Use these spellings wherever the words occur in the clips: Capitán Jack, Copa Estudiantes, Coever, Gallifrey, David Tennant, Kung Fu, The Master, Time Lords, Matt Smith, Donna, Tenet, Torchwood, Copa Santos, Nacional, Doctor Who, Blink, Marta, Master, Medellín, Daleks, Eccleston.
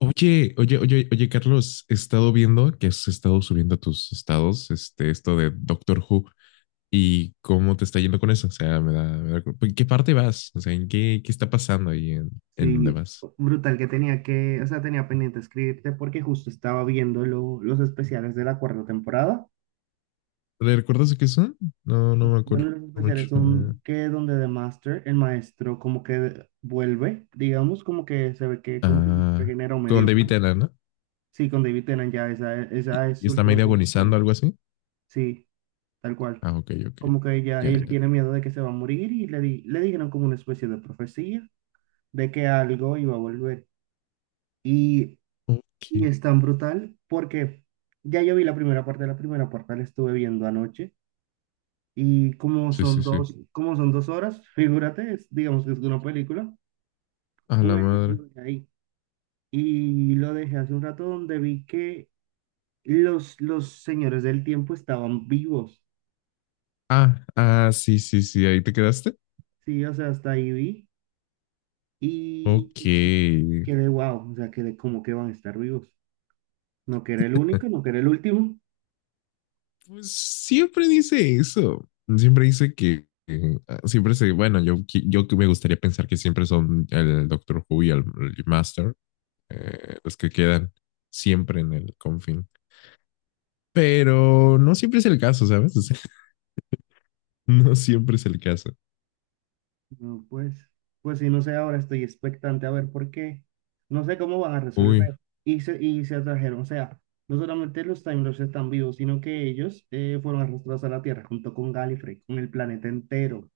Oye, oye, oye, oye, Carlos, he estado viendo que has estado subiendo a tus estados, esto de Doctor Who y cómo te está yendo con eso. O sea, ¿en qué parte vas? O sea, ¿qué está pasando ahí en dónde Sí, vas? brutal que tenía que, o sea, tenía pendiente escribirte porque justo estaba viendo los especiales de la cuarta temporada. ¿Le ¿Recuerdas de qué son? No me acuerdo Bueno, los mucho. especiales son que donde The Master, el maestro, como que vuelve, digamos, como que se ve que como que se Ah, regeneró con medio David mal. Tennant, ¿no? Sí, con David Tennant ya, esa es Y su está última medio temporada. agonizando, algo así. Sí, tal cual. Ah, ok, ok. Como que ya Ya, él ya. tiene miedo de que se va a morir y le dijeron como una especie de profecía de que algo iba a volver. Y Y Ok. es tan brutal porque ya yo vi la primera parte, la primera parte la estuve viendo anoche y Sí, sí, sí. Como son dos horas, figúrate, digamos que es una película, ¡A la pues madre! lo dejé ahí. Y lo dejé hace un rato donde vi que los señores del tiempo estaban vivos, Ah, ah, sí, sí, sí. Ahí te quedaste. sí, o sea, hasta ahí vi y Ok. quedé wow, o sea, quedé como que van a estar vivos. No que era el único, no que era el último. Pues siempre dice eso. Siempre dice que siempre se, bueno, yo, yo que me gustaría pensar que siempre son el Doctor Who y el Master, los que quedan siempre en el confín. Pero no siempre es el caso, ¿sabes? O sea, no siempre es el caso. No, pues, pues sí, no sé, ahora estoy expectante a ver por qué. No sé cómo van a Uy, resolver. Y se atrajeron, o sea, no solamente los Time Lords están vivos, sino que ellos fueron arrastrados a la Tierra junto con Gallifrey, con el planeta entero.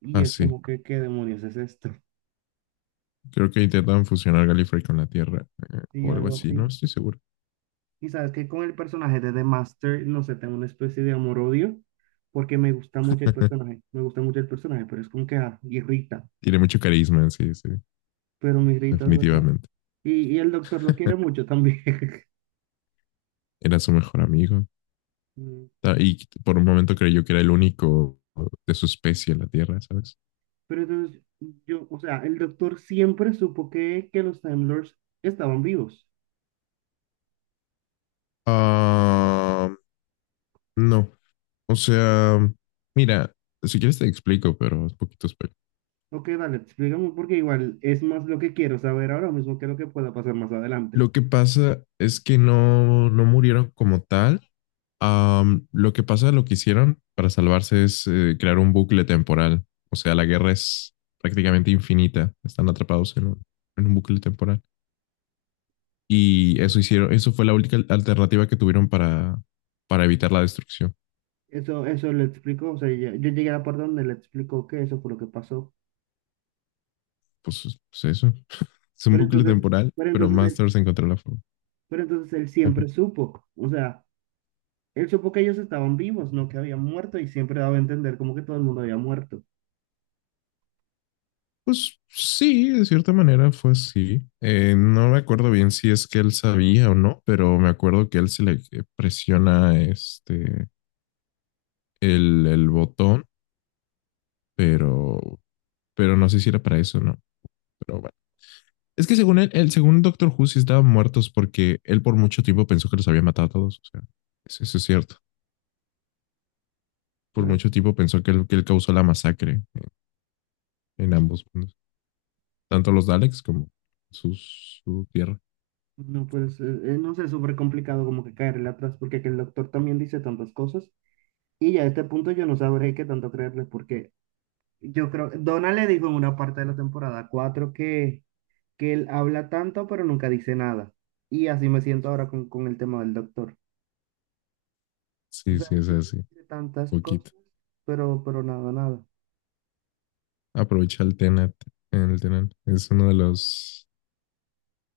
Y es así. como que, ¿qué demonios es esto? Creo que intentan fusionar Gallifrey con la Tierra Y o algo algo así, así. no estoy seguro. Y sabes que con el personaje de The Master, no sé, tengo una especie de amor-odio, porque me gusta mucho el personaje, me gusta mucho el personaje, pero es como que ah, irrita, Tiene mucho carisma, sí, sí, pero me irrita de verdad. definitivamente. Y el doctor lo quiere mucho también. Era su mejor amigo. Y por un momento creyó que era el único de su especie en la Tierra, ¿sabes? Pero entonces, yo, o sea, el doctor siempre supo que los Time Lords estaban vivos. Ah, no. O sea, mira, si quieres te explico, pero es poquito Ok, dale, explícame porque igual es más lo que quiero saber ahora mismo que lo que pueda pasar más adelante. Lo que pasa es que no murieron como tal. Am, lo que pasa, lo que hicieron para salvarse es crear un bucle temporal. O sea, la guerra es prácticamente infinita. Están atrapados en en un bucle temporal. Y eso Esa hicieron, parte, eso fue la única alternativa que tuvieron para evitar la destrucción. Eso le explicó, o sea, yo llegué a la parte donde le explicó que eso fue lo que pasó. Pues eso. Es un Pero bucle entonces, temporal, pero pero entonces él, Masters encontró la forma. pero entonces él Ajá. siempre supo, o sea, él supo que ellos estaban vivos, no que habían muerto y siempre daba a entender como que todo el mundo había muerto. Pues sí, de cierta manera fue así. No me acuerdo bien si es que él sabía o no, pero me acuerdo que él se le presiona este el botón, pero, pero no sé si era para eso, ¿no? Pero bueno. Es que según él, según Doctor Who, sí estaban muertos porque él por mucho tiempo pensó que los había matado a todos. O sea, eso es cierto. Por mucho tiempo pensó que él causó la masacre en ambos mundos. Tanto los Daleks como su tierra. No, pues no sé, es súper complicado como que caerle atrás, porque que el doctor también dice tantas cosas. Y ya a este punto yo no sabré qué tanto creerle, porque yo creo, Donald le dijo en una parte de la temporada 4 que él habla tanto, pero nunca dice nada. Y así me siento ahora con el tema del doctor. O Sí, sea, sí, es así, dice tantas cosas, poquito. Pero nada, nada. Aprovecha el Tenet, el Tenet. Es uno de los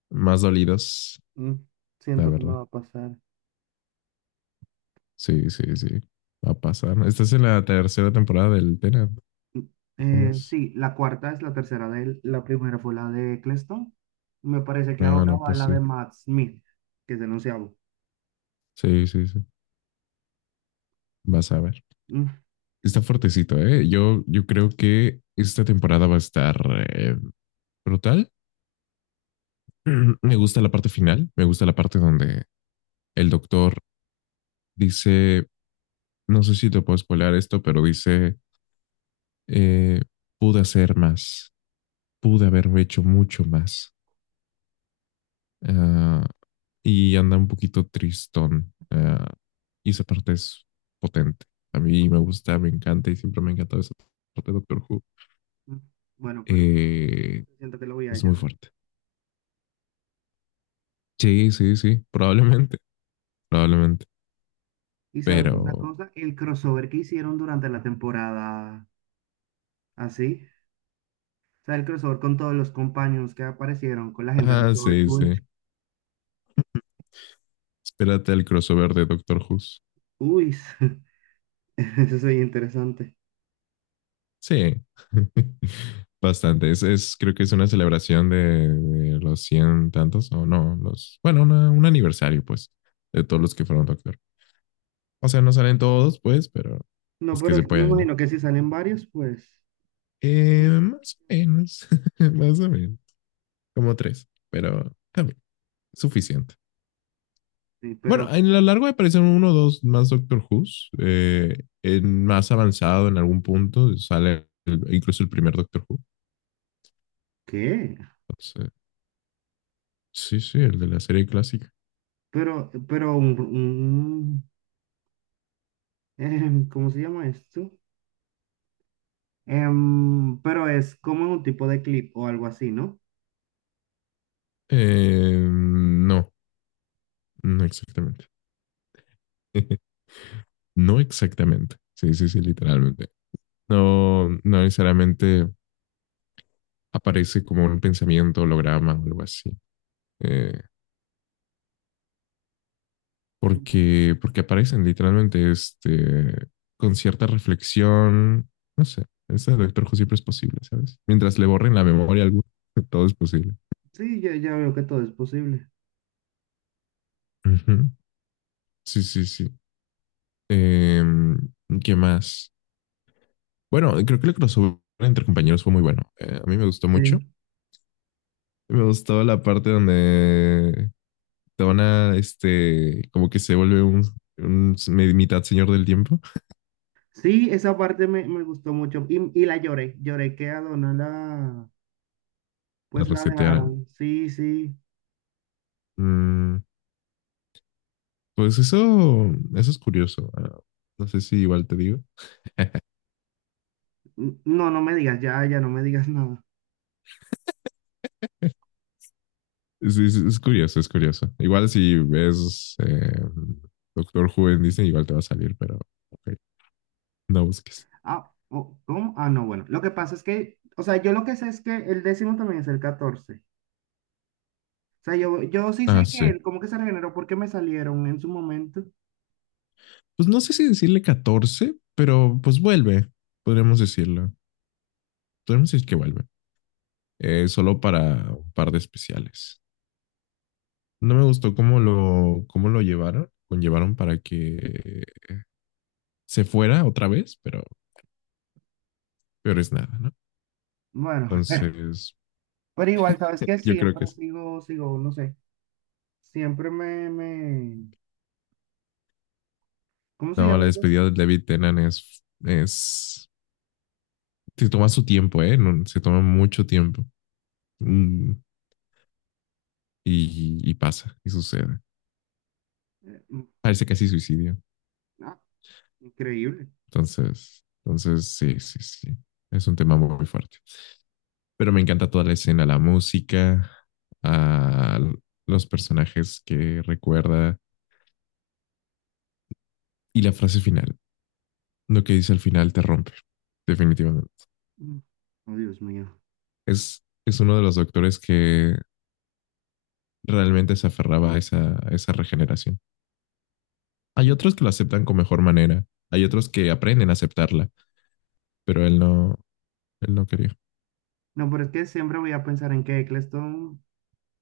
más dolidos, Mm, la siento que no verdad. va a pasar. Sí, sí, sí. Va a pasar. Estás en la tercera temporada del Tenet. ¿Cómo es? Sí, la cuarta es la tercera de él. La primera fue la de Eccleston. Me parece que Ah, ahora no, va pues la sí. de Matt Smith, que es el onceavo. Sí, sí, sí. Vas a ver. Mm, Está fuertecito, ¿eh? Yo creo que esta temporada va a estar eh, brutal. Me gusta la parte final. Me gusta la parte donde el doctor dice, no sé si te puedo spoilear esto, pero dice, eh, pude hacer más, pude haber hecho mucho más. Ah, y anda un poquito tristón. Ah, y esa parte es potente. A mí me gusta, me encanta y siempre me ha encantado esa parte de Doctor Who. mm. Bueno, pero Eh, siento que lo voy a es muy llorar. fuerte. Sí, sí, sí, probablemente, probablemente. Y sabes Pero, una cosa, el crossover que hicieron durante la temporada, así, o sea, el crossover con todos los compañeros que aparecieron, con la gente de ah, sí, Torchwood. sí. Espérate al crossover de Doctor Who. Uy, eso es interesante. Sí, bastante. Creo que es una celebración de los cien tantos, o no, los, bueno, un aniversario, pues, de todos los que fueron doctor. O sea, no salen todos, pues, pero No, es que pero se me puede, ¿no? imagino que si salen varios, pues, pues Más o menos, más o menos, como tres, pero también, suficiente. sí, Bueno, pero en lo largo aparecen uno o dos más Doctor Who's, en más avanzado en algún punto sale incluso el primer Doctor Who. ¿qué? Entonces, sí, sí, el de la serie clásica. Pero, pero, un- un- ¿Cómo se llama esto? Em, pero es como un tipo de clip o algo así, ¿no? No, no exactamente. No exactamente. Sí, sí, sí, literalmente. No, no necesariamente aparece como un pensamiento, holograma o algo así. Eh, porque aparecen literalmente este, con cierta reflexión. No sé, ese Doctor Who siempre es posible, ¿sabes? Mientras le borren la memoria a alguno, todo es posible. Sí, ya, ya veo que todo es posible. Ujú. Sí, sí, sí. Eh, ¿Qué más? Bueno, creo que el crossover entre compañeros fue muy bueno. A mí me gustó mucho. Sí, Me gustaba la parte donde Donna, este, como que se vuelve un mitad señor del tiempo, sí, esa parte me, me gustó mucho y la lloré, lloré que a Donna, la pues la resetearan. dejaron. Sí, sí. Mm, pues eso es curioso. Ah, no sé si igual te digo. No, no me digas, ya, ya no me digas nada. Es, es curioso, es curioso. Igual si ves Doctor Who en Disney, igual te va a salir, pero ok, no busques. Ah, oh, ¿cómo? Ah, no, bueno. Lo que pasa es que, o sea, yo lo que sé es que el décimo también es el 14 sea, yo sí Ah, sé sí. que él como que se regeneró porque me salieron en su momento. Pues no sé si decirle 14, pero pues vuelve, podríamos decirlo. Podríamos decir que vuelve. Eh, solo para un par de especiales. No me gustó cómo lo llevaron, conllevaron para que se fuera otra vez, pero peor es nada, ¿no? Bueno, Entonces, pero igual, ¿sabes que yo creo que siempre sí. sigo, sigo, no sé, siempre me, me, ¿cómo se No, la llama eso? despedida de David Tennant es, se toma su tiempo, ¿eh? No, se toma mucho tiempo. Mm, y pasa, y sucede. Eh, mm, Parece casi suicidio. ah, increíble. Entonces, entonces, sí, sí, sí. Es un tema muy, muy fuerte. Pero me encanta toda la escena, la música, a los personajes que recuerda y la frase final. Lo que dice al final te rompe, definitivamente. Mm, Oh, Dios mío. Es uno de los doctores que realmente se aferraba a esa regeneración. Hay Mm. otros que lo aceptan con mejor manera, hay otros que aprenden a aceptarla, pero él no quería. No, pero es que siempre voy a pensar en que Eccleston,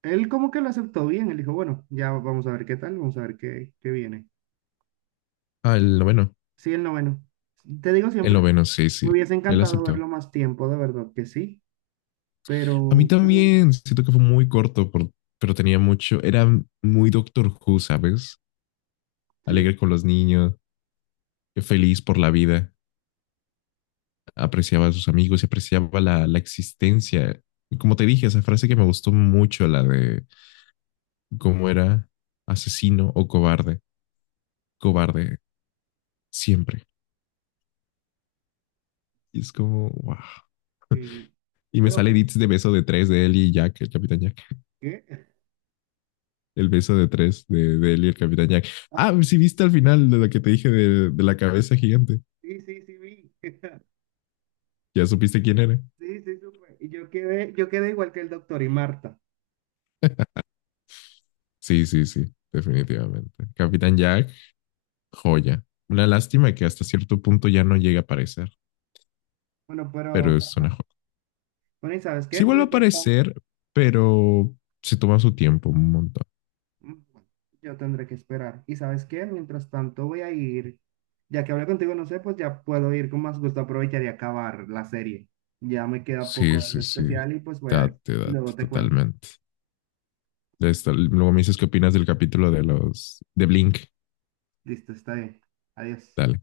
él como que lo aceptó bien, él dijo, bueno, ya vamos a ver qué tal, vamos a ver qué, qué viene. Ah, el noveno. Sí, el noveno. Te digo El siempre, noveno, sí, sí. me hubiese Él encantado aceptó. verlo más tiempo, de verdad que sí, A mí pero también siento que fue muy corto, por, pero tenía mucho. Era muy Doctor Who, ¿sabes? sí, Alegre con los niños, feliz por la vida, apreciaba a sus amigos y apreciaba la existencia. Y como te dije, esa frase que me gustó mucho, la de cómo era asesino o cobarde, cobarde siempre. Y es como, wow. sí, Y me pero sale bueno, edits de beso de tres de él y Jack, el Capitán Jack. ¿qué? El beso de tres de él y el Capitán Jack. Ah, Ah, sí, viste al final de lo que te dije de la cabeza gigante. sí, sí, sí, vi. Ya supiste quién era. Sí, sí, supe. Y yo quedé igual que el doctor y Marta. Sí, sí, sí, definitivamente. Capitán Jack joya. Una lástima que hasta cierto punto ya no llega a aparecer, Bueno, pero pero es bueno, una joya. bueno, ¿y sabes qué? Sí vuelve a Mientras tanto, aparecer, pero se toma su tiempo un montón. yo tendré que esperar. ¿Y sabes qué? Mientras tanto voy a ir, ya que hablé contigo, no sé, pues ya puedo ir con más gusto, aprovechar y acabar la serie. Ya me queda Sí, poco de sí, sí. especial y pues voy a ir. Date, Y date, luego te cuento. totalmente. Ya está. Luego me dices qué opinas del capítulo de los de Blink. Listo, está bien. Adiós. Dale.